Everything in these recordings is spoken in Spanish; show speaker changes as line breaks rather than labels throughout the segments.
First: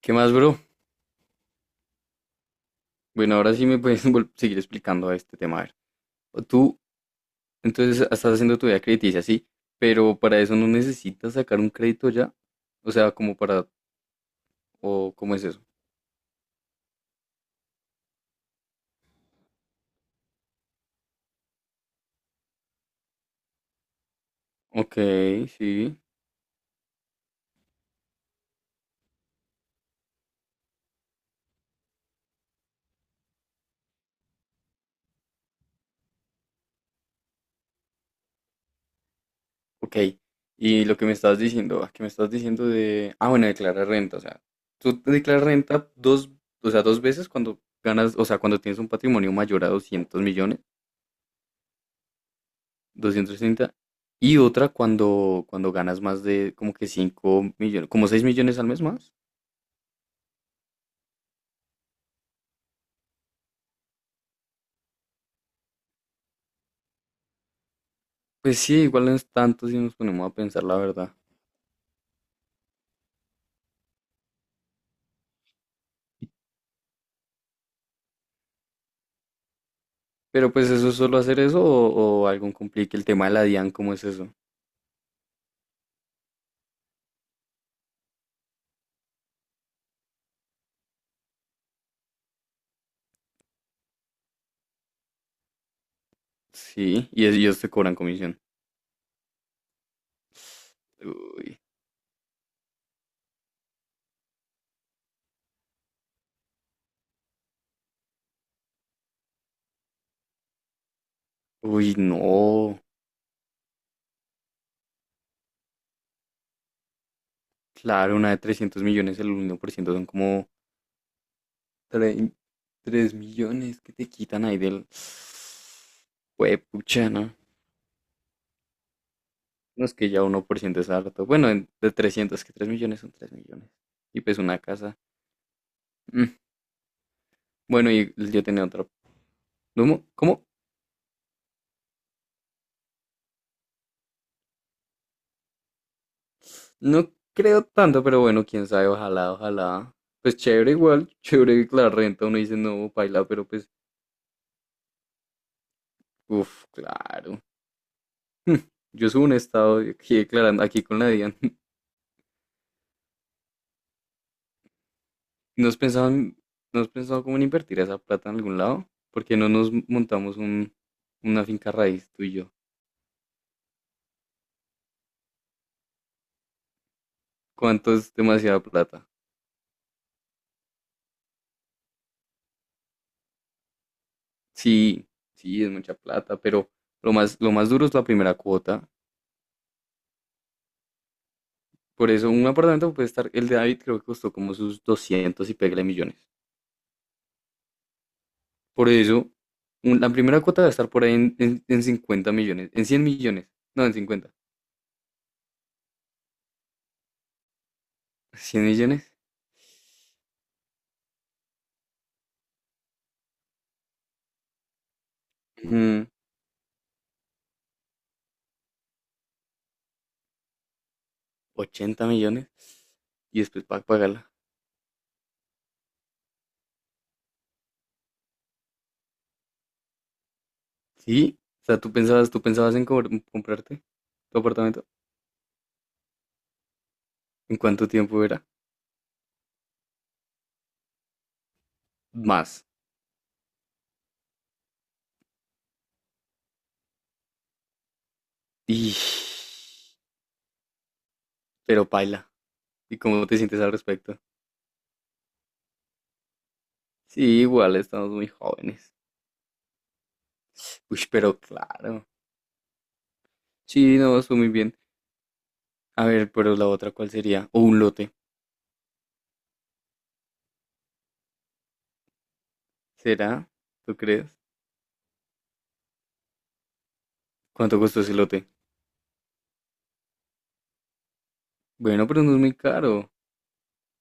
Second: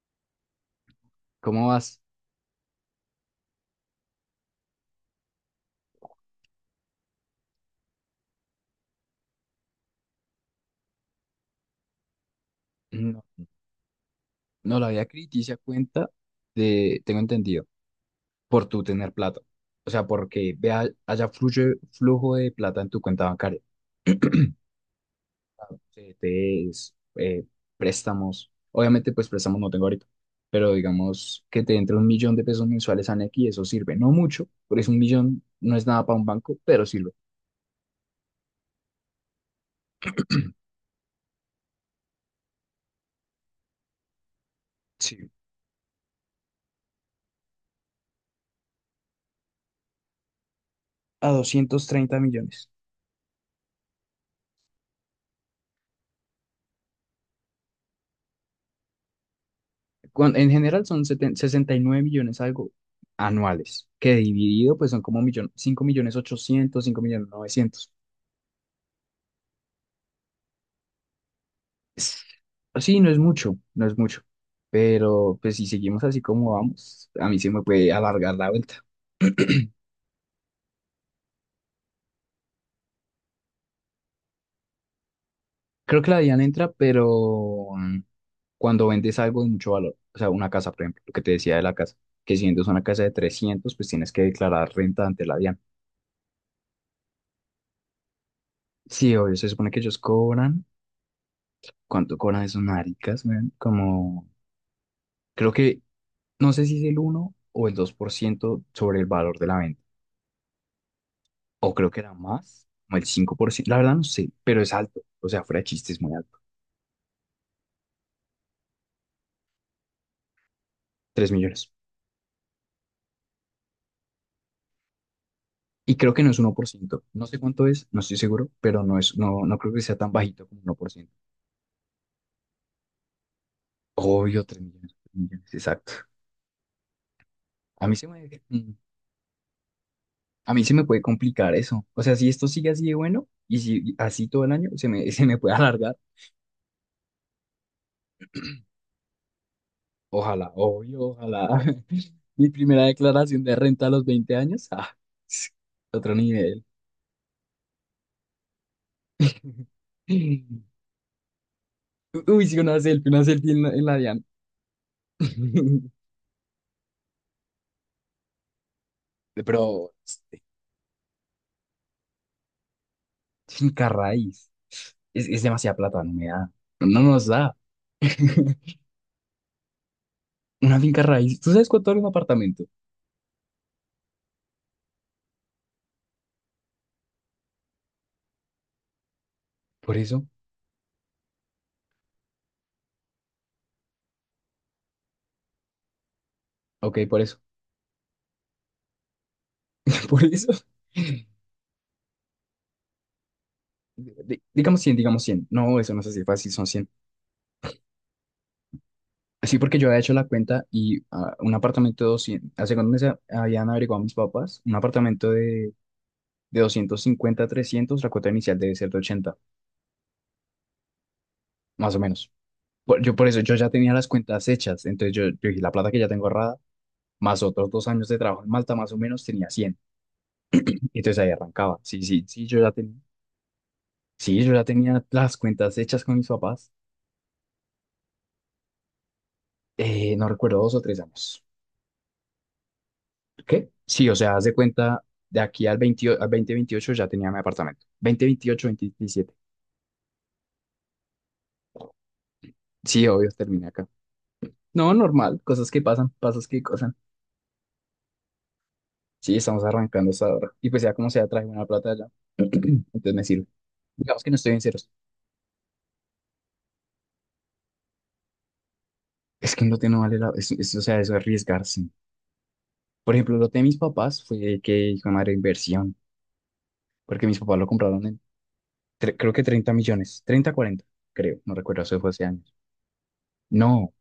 ¿Qué más, bro?
¿Cómo vas?
Bueno, ahora sí me puedes seguir explicando a este tema. A ver, o tú entonces estás haciendo tu vida crediticia, sí, pero para eso no necesitas sacar un crédito ya. O sea,
No,
como para,
no la había
o
que
¿cómo es
se
eso?
cuenta de, tengo entendido, por tu tener plata. O sea, porque vea, haya flujo de plata en tu cuenta bancaria.
Ok, sí,
CDTs, préstamos. Obviamente, pues préstamos no tengo ahorita. Pero digamos que te entre un millón de pesos mensuales a Nequi, eso sirve. No mucho, pero es un millón, no es nada para un banco, pero sirve.
ok. Y lo que me estás diciendo, que me estás diciendo de, bueno, declarar renta, o sea, tú te
Sí.
declaras renta dos, o sea, dos veces cuando ganas, o sea, cuando tienes un patrimonio mayor a 200 millones,
A 230 millones.
230. Y otra cuando ganas más de como que 5 millones, como 6 millones al mes más.
En general son 69 millones algo anuales, que dividido pues son como millón, 5 millones 800 5 millones novecientos.
Pues sí, igual no es tanto si nos ponemos a pensar, la verdad.
Es- Sí, no es mucho, no es mucho, pero pues si seguimos así como vamos, a mí se me puede alargar la vuelta.
Pero pues eso es solo hacer eso, o algo complique. El tema de la DIAN, ¿cómo es eso?
Creo que la DIAN entra, pero cuando vendes algo de mucho valor, o sea, una casa, por ejemplo, lo que te decía de la casa, que si vendes una casa de 300 pues tienes que declarar renta ante la DIAN.
Sí, y ellos te cobran comisión.
Sí, obvio, se supone que ellos cobran.
Uy,
¿Cuánto cobran esos maricas, man? Como, creo que, no sé si es el uno o el 2% sobre el valor de la venta. O creo
uy,
que era más,
no.
como el 5%. La verdad no sé, pero es alto. O sea, fuera de chiste, es muy alto.
Claro, una de 300 millones, el 1% son como
3 millones.
3 millones que te quitan ahí del.
Y creo que no es uno
Pues,
por ciento. No
¿no?
sé cuánto es, no estoy seguro, pero no es, no, no creo que
No es
sea tan
que ya uno
bajito
por
como
ciento es
1%.
harto. Bueno, de 300, que 3 millones son 3 millones. Y pues
Obvio,
una
3 millones,
casa.
3 millones, exacto.
Mm,
A
bueno,
mí se
y
me,
yo tenía
mm,
otra. ¿Cómo? ¿Cómo?
a mí se me puede complicar eso. O sea, si esto sigue así de bueno y si así todo el año, se me, se me puede alargar.
No creo tanto, pero bueno, quién sabe, ojalá, ojalá. Pues
Ojalá,
chévere
obvio,
igual,
ojalá.
chévere que la renta. Uno
Mi
dice,
primera
no, paila,
declaración
pero
de
pues,
renta a los 20 años. Otro nivel.
uff, claro. Mm. Yo subo un estado y aquí declarando, aquí con la DIAN.
Uy, sí, una selfie en la DIAN.
¿No has pensado, no has pensado cómo en invertir esa plata en algún lado? ¿Por qué no nos
Pero,
montamos una finca raíz tú y yo?
finca raíz. Es demasiada plata, no me da. No nos da.
¿Cuánto es demasiada plata?
Una finca raíz. ¿Tú sabes cuánto vale un apartamento?
Sí, sí, es mucha plata, pero lo más duro es la primera cuota.
Por eso.
Por eso un apartamento puede estar, el de David creo que costó como sus 200 y pégale millones.
Ok, por eso.
Por eso la
Por
primera
eso.
cuota va a estar por ahí en 50 millones, en 100 millones, no, en 50,
Digamos 100, digamos 100. No, eso no es así fácil, son 100.
100 millones,
Sí, porque yo había hecho la cuenta y un apartamento de 200 hace cuando me meses habían averiguado mis papás, un apartamento de,
mm,
250 a 300, la cuota inicial debe ser de 80 más o
80
menos.
millones
Yo por eso,
y
yo
después
ya
para
tenía las
pagarla.
cuentas hechas, entonces yo, dije, la plata que ya tengo ahorrada, más otros 2 años de trabajo en Malta, más o menos tenía 100, y entonces ahí
Sí, o
arrancaba.
sea, tú
Sí, sí,
pensabas, tú
sí, yo ya
pensabas en
tenía,
comprarte tu
sí, yo ya
apartamento.
tenía las cuentas hechas con mis papás.
¿En cuánto tiempo era?
No recuerdo, 2 o 3 años.
Más.
¿Qué? Sí, o sea, haz de cuenta, de aquí al 2028 ya tenía mi apartamento. 2028,
Y...
veintisiete.
Pero paila. ¿Y
Sí,
cómo
obvio,
te sientes
terminé
al
acá.
respecto?
No, normal, cosas que pasan, pasos que pasan.
Sí, igual estamos muy jóvenes.
Sí, estamos arrancando hasta ahora. Y pues ya
Uy,
como sea,
pero
traje una plata allá.
claro.
Entonces me sirve.
Sí, no,
Digamos que no
estuvo muy
estoy en
bien.
ceros.
A ver, pero la otra, ¿cuál sería? O un lote.
Es que no te no vale la. O sea, eso es arriesgarse. Por ejemplo, lo
¿Será?
de mis
¿Tú
papás
crees?
fue que hijo de madre inversión. Porque mis papás lo
¿Cuánto costó
compraron
ese
en,
lote?
creo que 30 millones. Treinta, 40 creo. No recuerdo, eso
Bueno,
fue
pero
hace
no es muy
años.
caro.
No,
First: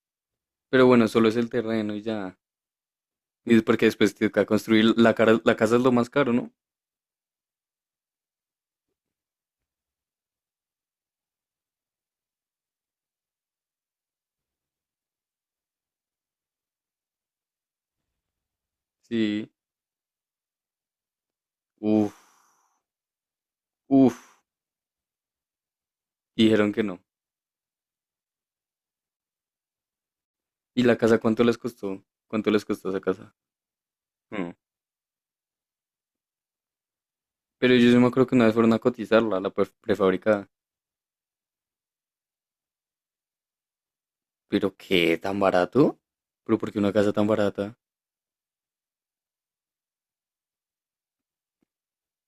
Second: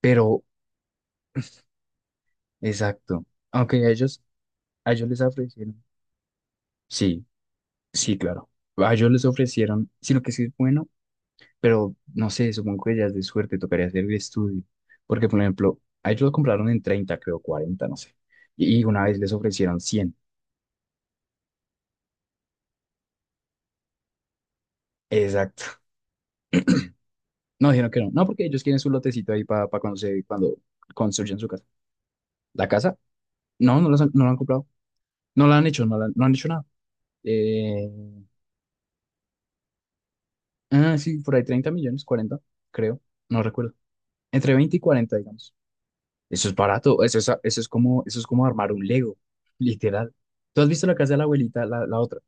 pero,
Pero bueno, solo es el terreno y ya.
exacto.
Y es porque
Aunque
después
ellos...
te toca
A
construir
ellos les
la casa es
ofrecieron.
lo más caro, ¿no?
Sí, sí, claro. A ellos les ofrecieron, sino que sí es bueno, pero no sé, supongo que ya es de suerte, tocaría hacer el estudio. Porque, por ejemplo, a ellos lo compraron en 30 creo, 40 no sé. Y una vez les
Sí.
ofrecieron cien.
Uf, uf.
Exacto.
Y dijeron que no.
No, dijeron que no. No, porque ellos quieren su lotecito ahí para cuando
¿Y la casa
construyan
cuánto
su
les
casa.
costó? ¿Cuánto les
¿La
costó
casa?
esa casa?
No, no, no la han
Hmm.
comprado. No la han hecho, no, no han hecho nada.
Pero
Eh,
yo sí me acuerdo que una vez fueron a cotizarla, la prefabricada.
sí, por ahí 30 millones, 40 creo. No recuerdo. Entre
¿Pero
20 y 40
qué? ¿Tan
digamos.
barato?
Eso es
¿Pero por qué una
barato,
casa
eso
tan
es, eso es
barata?
como, eso es como armar un Lego, literal. ¿Tú has visto la casa de la abuelita, la otra,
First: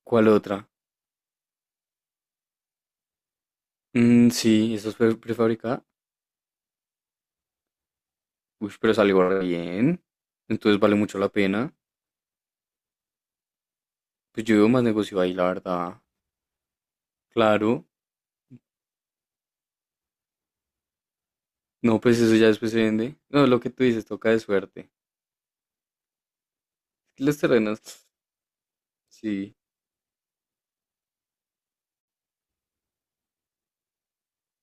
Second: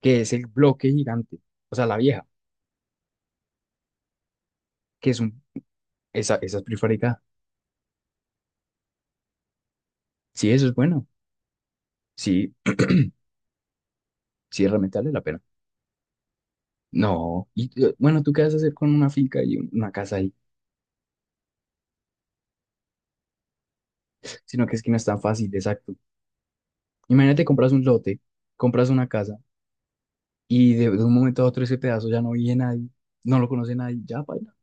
que
¿Cuál
es el
otra?
bloque gigante, o sea, la vieja,
Mm, sí, esa es
que es un,
prefabricada.
esa es prefabricada?
Uy, pero salió bien.
Sí, eso es
Entonces vale
bueno,
mucho la pena.
sí,
Pues yo
sí,
veo más
realmente vale
negocio
la
ahí,
pena.
la verdad.
No, y
Claro.
bueno, ¿tú qué vas a hacer con una finca y una casa ahí?
No, pues eso ya después se vende. No, lo que tú dices, toca de
Sino que es que
suerte.
no es tan fácil, exacto.
Los
Imagínate, compras
terrenos,
un lote, compras una casa
sí.
y de, un momento a otro ese pedazo ya no vive nadie, no lo conoce nadie, ya, paila.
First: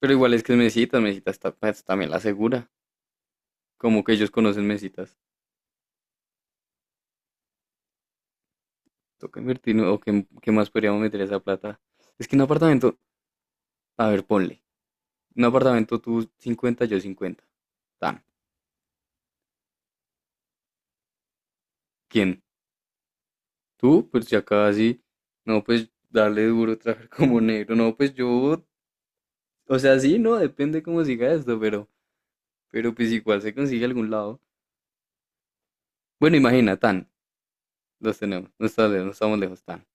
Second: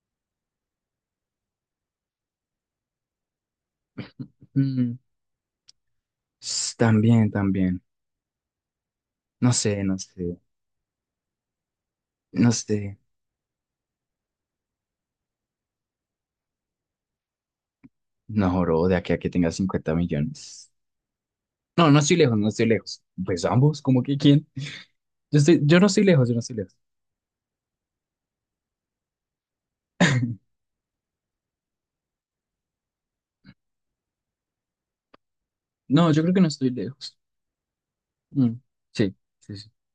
Pero igual es que es Mesitas, Mesitas pues, también la asegura. Como que ellos conocen
Mm,
Mesitas.
también, también,
Toca
no
invertir,
sé,
¿no?
no
¿O qué,
sé.
qué más podríamos meter esa plata? Es que un
No sé,
apartamento, a ver, ponle. Un apartamento tú 50, yo 50. Tan.
no, bro, de aquí a que tenga 50 millones. No, no estoy lejos,
¿Quién?
no estoy lejos. Pues ambos, como
Tú,
que
pues ya
¿quién?
casi,
Yo estoy,
no,
yo no
pues
estoy lejos, yo no
darle
estoy lejos.
duro, trabajar como negro, no, pues yo, o sea, sí, no, depende cómo siga esto, pero, pues igual se consigue algún lado.
No, yo creo
Bueno,
que no estoy
imagina, tan,
lejos.
los tenemos,
Mm,
no, está lejos, no
sí,
estamos
sí,
lejos,
sí.
tan.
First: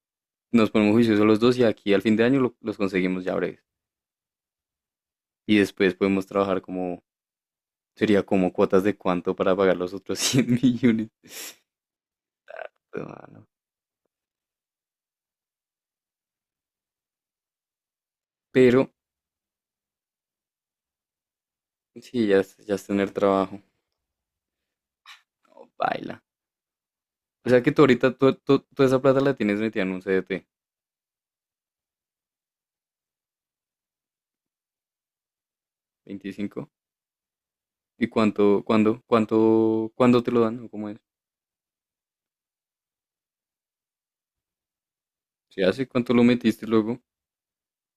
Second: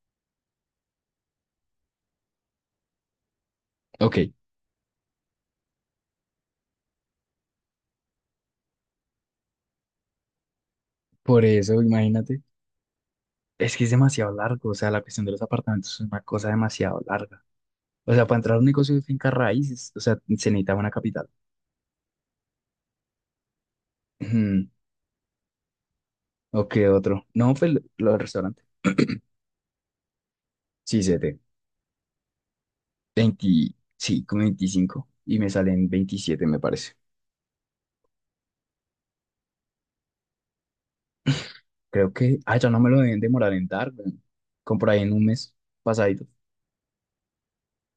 Nos ponemos juiciosos los dos y aquí al fin de año los conseguimos ya breves.
Ok,
Y después podemos trabajar como, sería como cuotas de cuánto para pagar los otros 100 millones.
por eso, imagínate.
Ah, no.
Es que es demasiado largo, o sea, la cuestión de los apartamentos es una cosa demasiado larga. O sea, para entrar a un
Pero,
negocio de finca raíces, o sea, se necesita una capital.
sí, ya es tener trabajo.
Ujú,
No, baila.
ok, otro.
O
No,
sea
pues
que tú
lo
ahorita,
del restaurante.
toda esa plata la tienes metida en un CDT,
Sí, 7. 20, sí, como 25. Y me salen 27 me
25.
parece.
¿Y cuánto, cuándo te lo dan o cómo es?
Creo que, ya no me lo deben demorar en dar, weón. Como por ahí en un mes
¿Se hace? ¿Cuánto lo
pasadito.
metiste luego?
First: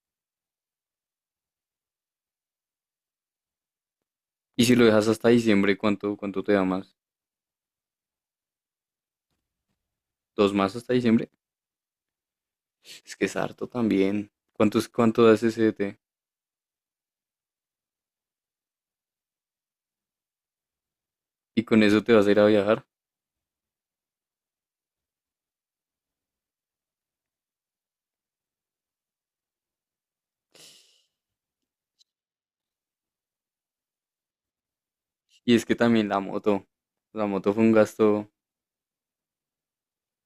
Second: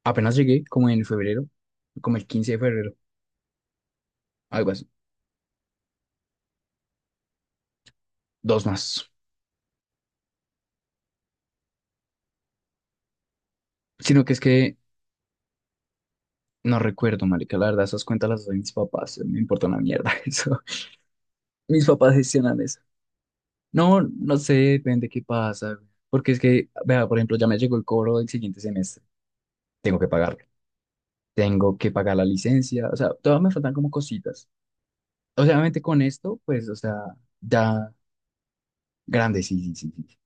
Apenas llegué, como en febrero, como el 15 de febrero,
Y
algo
si lo
así.
dejas hasta diciembre, ¿cuánto te da más?
Dos más.
¿Dos más hasta diciembre? Es que es harto
Sino
también.
que es que
¿Cuánto das ese CDT?
no recuerdo, marica, la verdad, esas cuentas las hacen mis papás, me importa una mierda eso.
Y con
Mis
eso
papás
te vas a ir a
gestionan eso.
viajar.
No, no sé, depende qué pasa, güey. Porque es que, vea, por ejemplo, ya me llegó el cobro del siguiente semestre. Tengo que pagarlo. Tengo que pagar la licencia. O sea, todavía me faltan como cositas. O sea,
Y es que
obviamente con
también la
esto,
moto.
pues, o sea,
La moto fue un
ya
gasto.
grande, sí, sí, sí, sí.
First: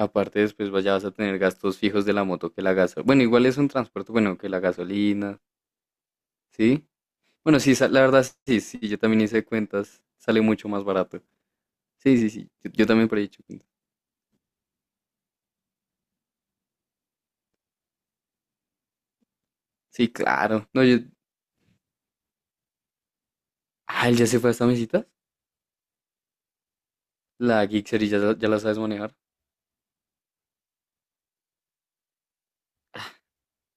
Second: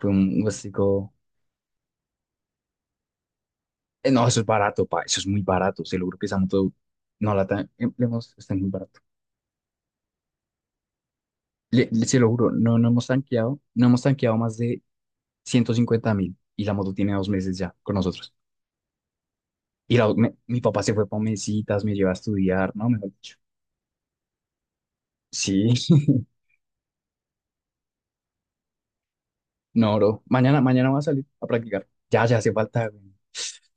Fue un
después vas a
gustico.
tener gastos fijos de la moto que la gasolina. Bueno, igual es un transporte,
No,
bueno,
eso es
que la
barato, pa. Eso es
gasolina,
muy barato. Se lo juro que esa moto
¿sí?
no la
Bueno,
tan-
sí, la
le
verdad,
hemos, está
sí,
muy
sí, yo
barato.
también hice cuentas, sale mucho más barato. Sí,
Se lo
sí,
juro,
sí, yo,
no,
yo
no hemos
también por ahí he hecho
tanqueado,
cuentas.
no hemos tanqueado más de 150 mil y la moto tiene 2 meses ya con nosotros. Y
Sí,
mi
claro.
papá
No,
se
yo...
fue para mesitas, me lleva a estudiar, ¿no? Mejor dicho.
Ah, él ya se fue a esta mesita.
Sí,
La Gixxer y ya, ya la sabes manejar.
no, bro. Mañana voy a salir a practicar. Ya, ya hace falta, güey.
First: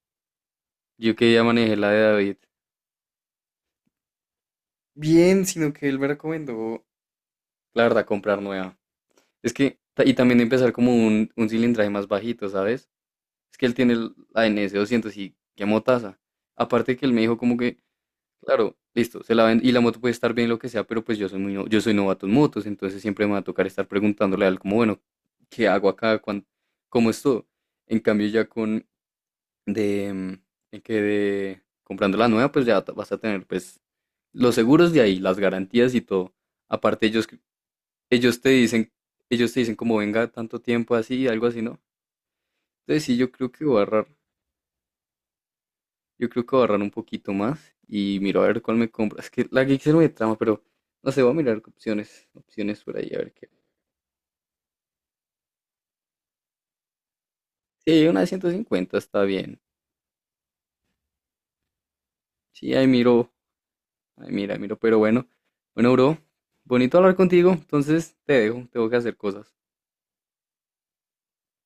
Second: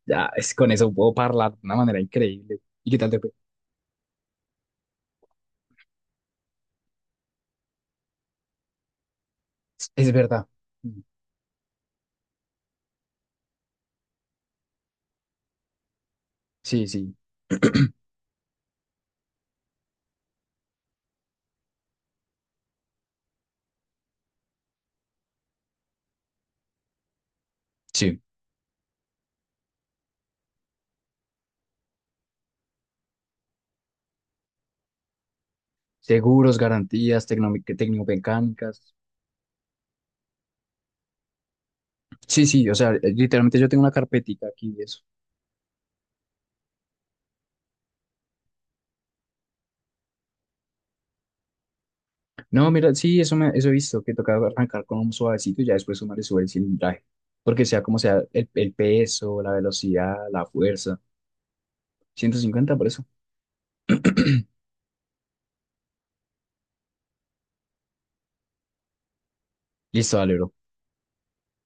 Ya, es con eso puedo
Yo que ya
hablar de una
manejé la
manera
de David.
increíble. ¿Y qué tal te fue?
Bien, sino que él me recomendó, la verdad, comprar nueva. Es que,
Es
y también
verdad.
empezar como
Mm.
un, cilindraje más bajito, ¿sabes? Es que él tiene la NS 200 y qué motaza.
Sí,
Aparte que él
sí,
me dijo como que, claro, listo, se la ven, y la moto puede estar bien lo que sea, pero pues yo soy muy, yo soy novato en motos, entonces siempre me va a tocar estar preguntándole a él como, bueno, ¿qué hago acá? ¿Cómo es todo? En
sí.
cambio ya con, de que de comprando la nueva, pues ya vas a tener pues los seguros de ahí, las garantías y todo.
Seguros,
Aparte
garantías,
ellos te dicen,
técnico-mecánicas.
ellos te dicen como venga tanto tiempo así, algo así, ¿no?
Sí, sí, o sea,
Entonces sí,
literalmente yo tengo una carpetica aquí de eso.
yo creo que voy a ahorrar un poquito más y miro a ver cuál me compro. Es que la Gixxer me trama, pero no sé, voy a mirar opciones,
No,
opciones
mira,
por ahí, a
sí,
ver
eso, me,
qué.
eso he visto, que toca arrancar con un suavecito y ya después uno le sube el cilindraje. Porque sea como
Sí, una
sea,
de
el,
ciento
el
cincuenta está
peso, la
bien.
velocidad, la fuerza. ciento
Sí,
cincuenta por
ahí
eso.
miro, ahí mira, miro, pero bueno. Bueno, bro, bonito hablar contigo, entonces te dejo, tengo que hacer cosas.
Listo, dale, bro.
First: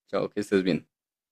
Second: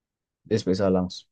Chao, que estés
Después
bien.
hablamos.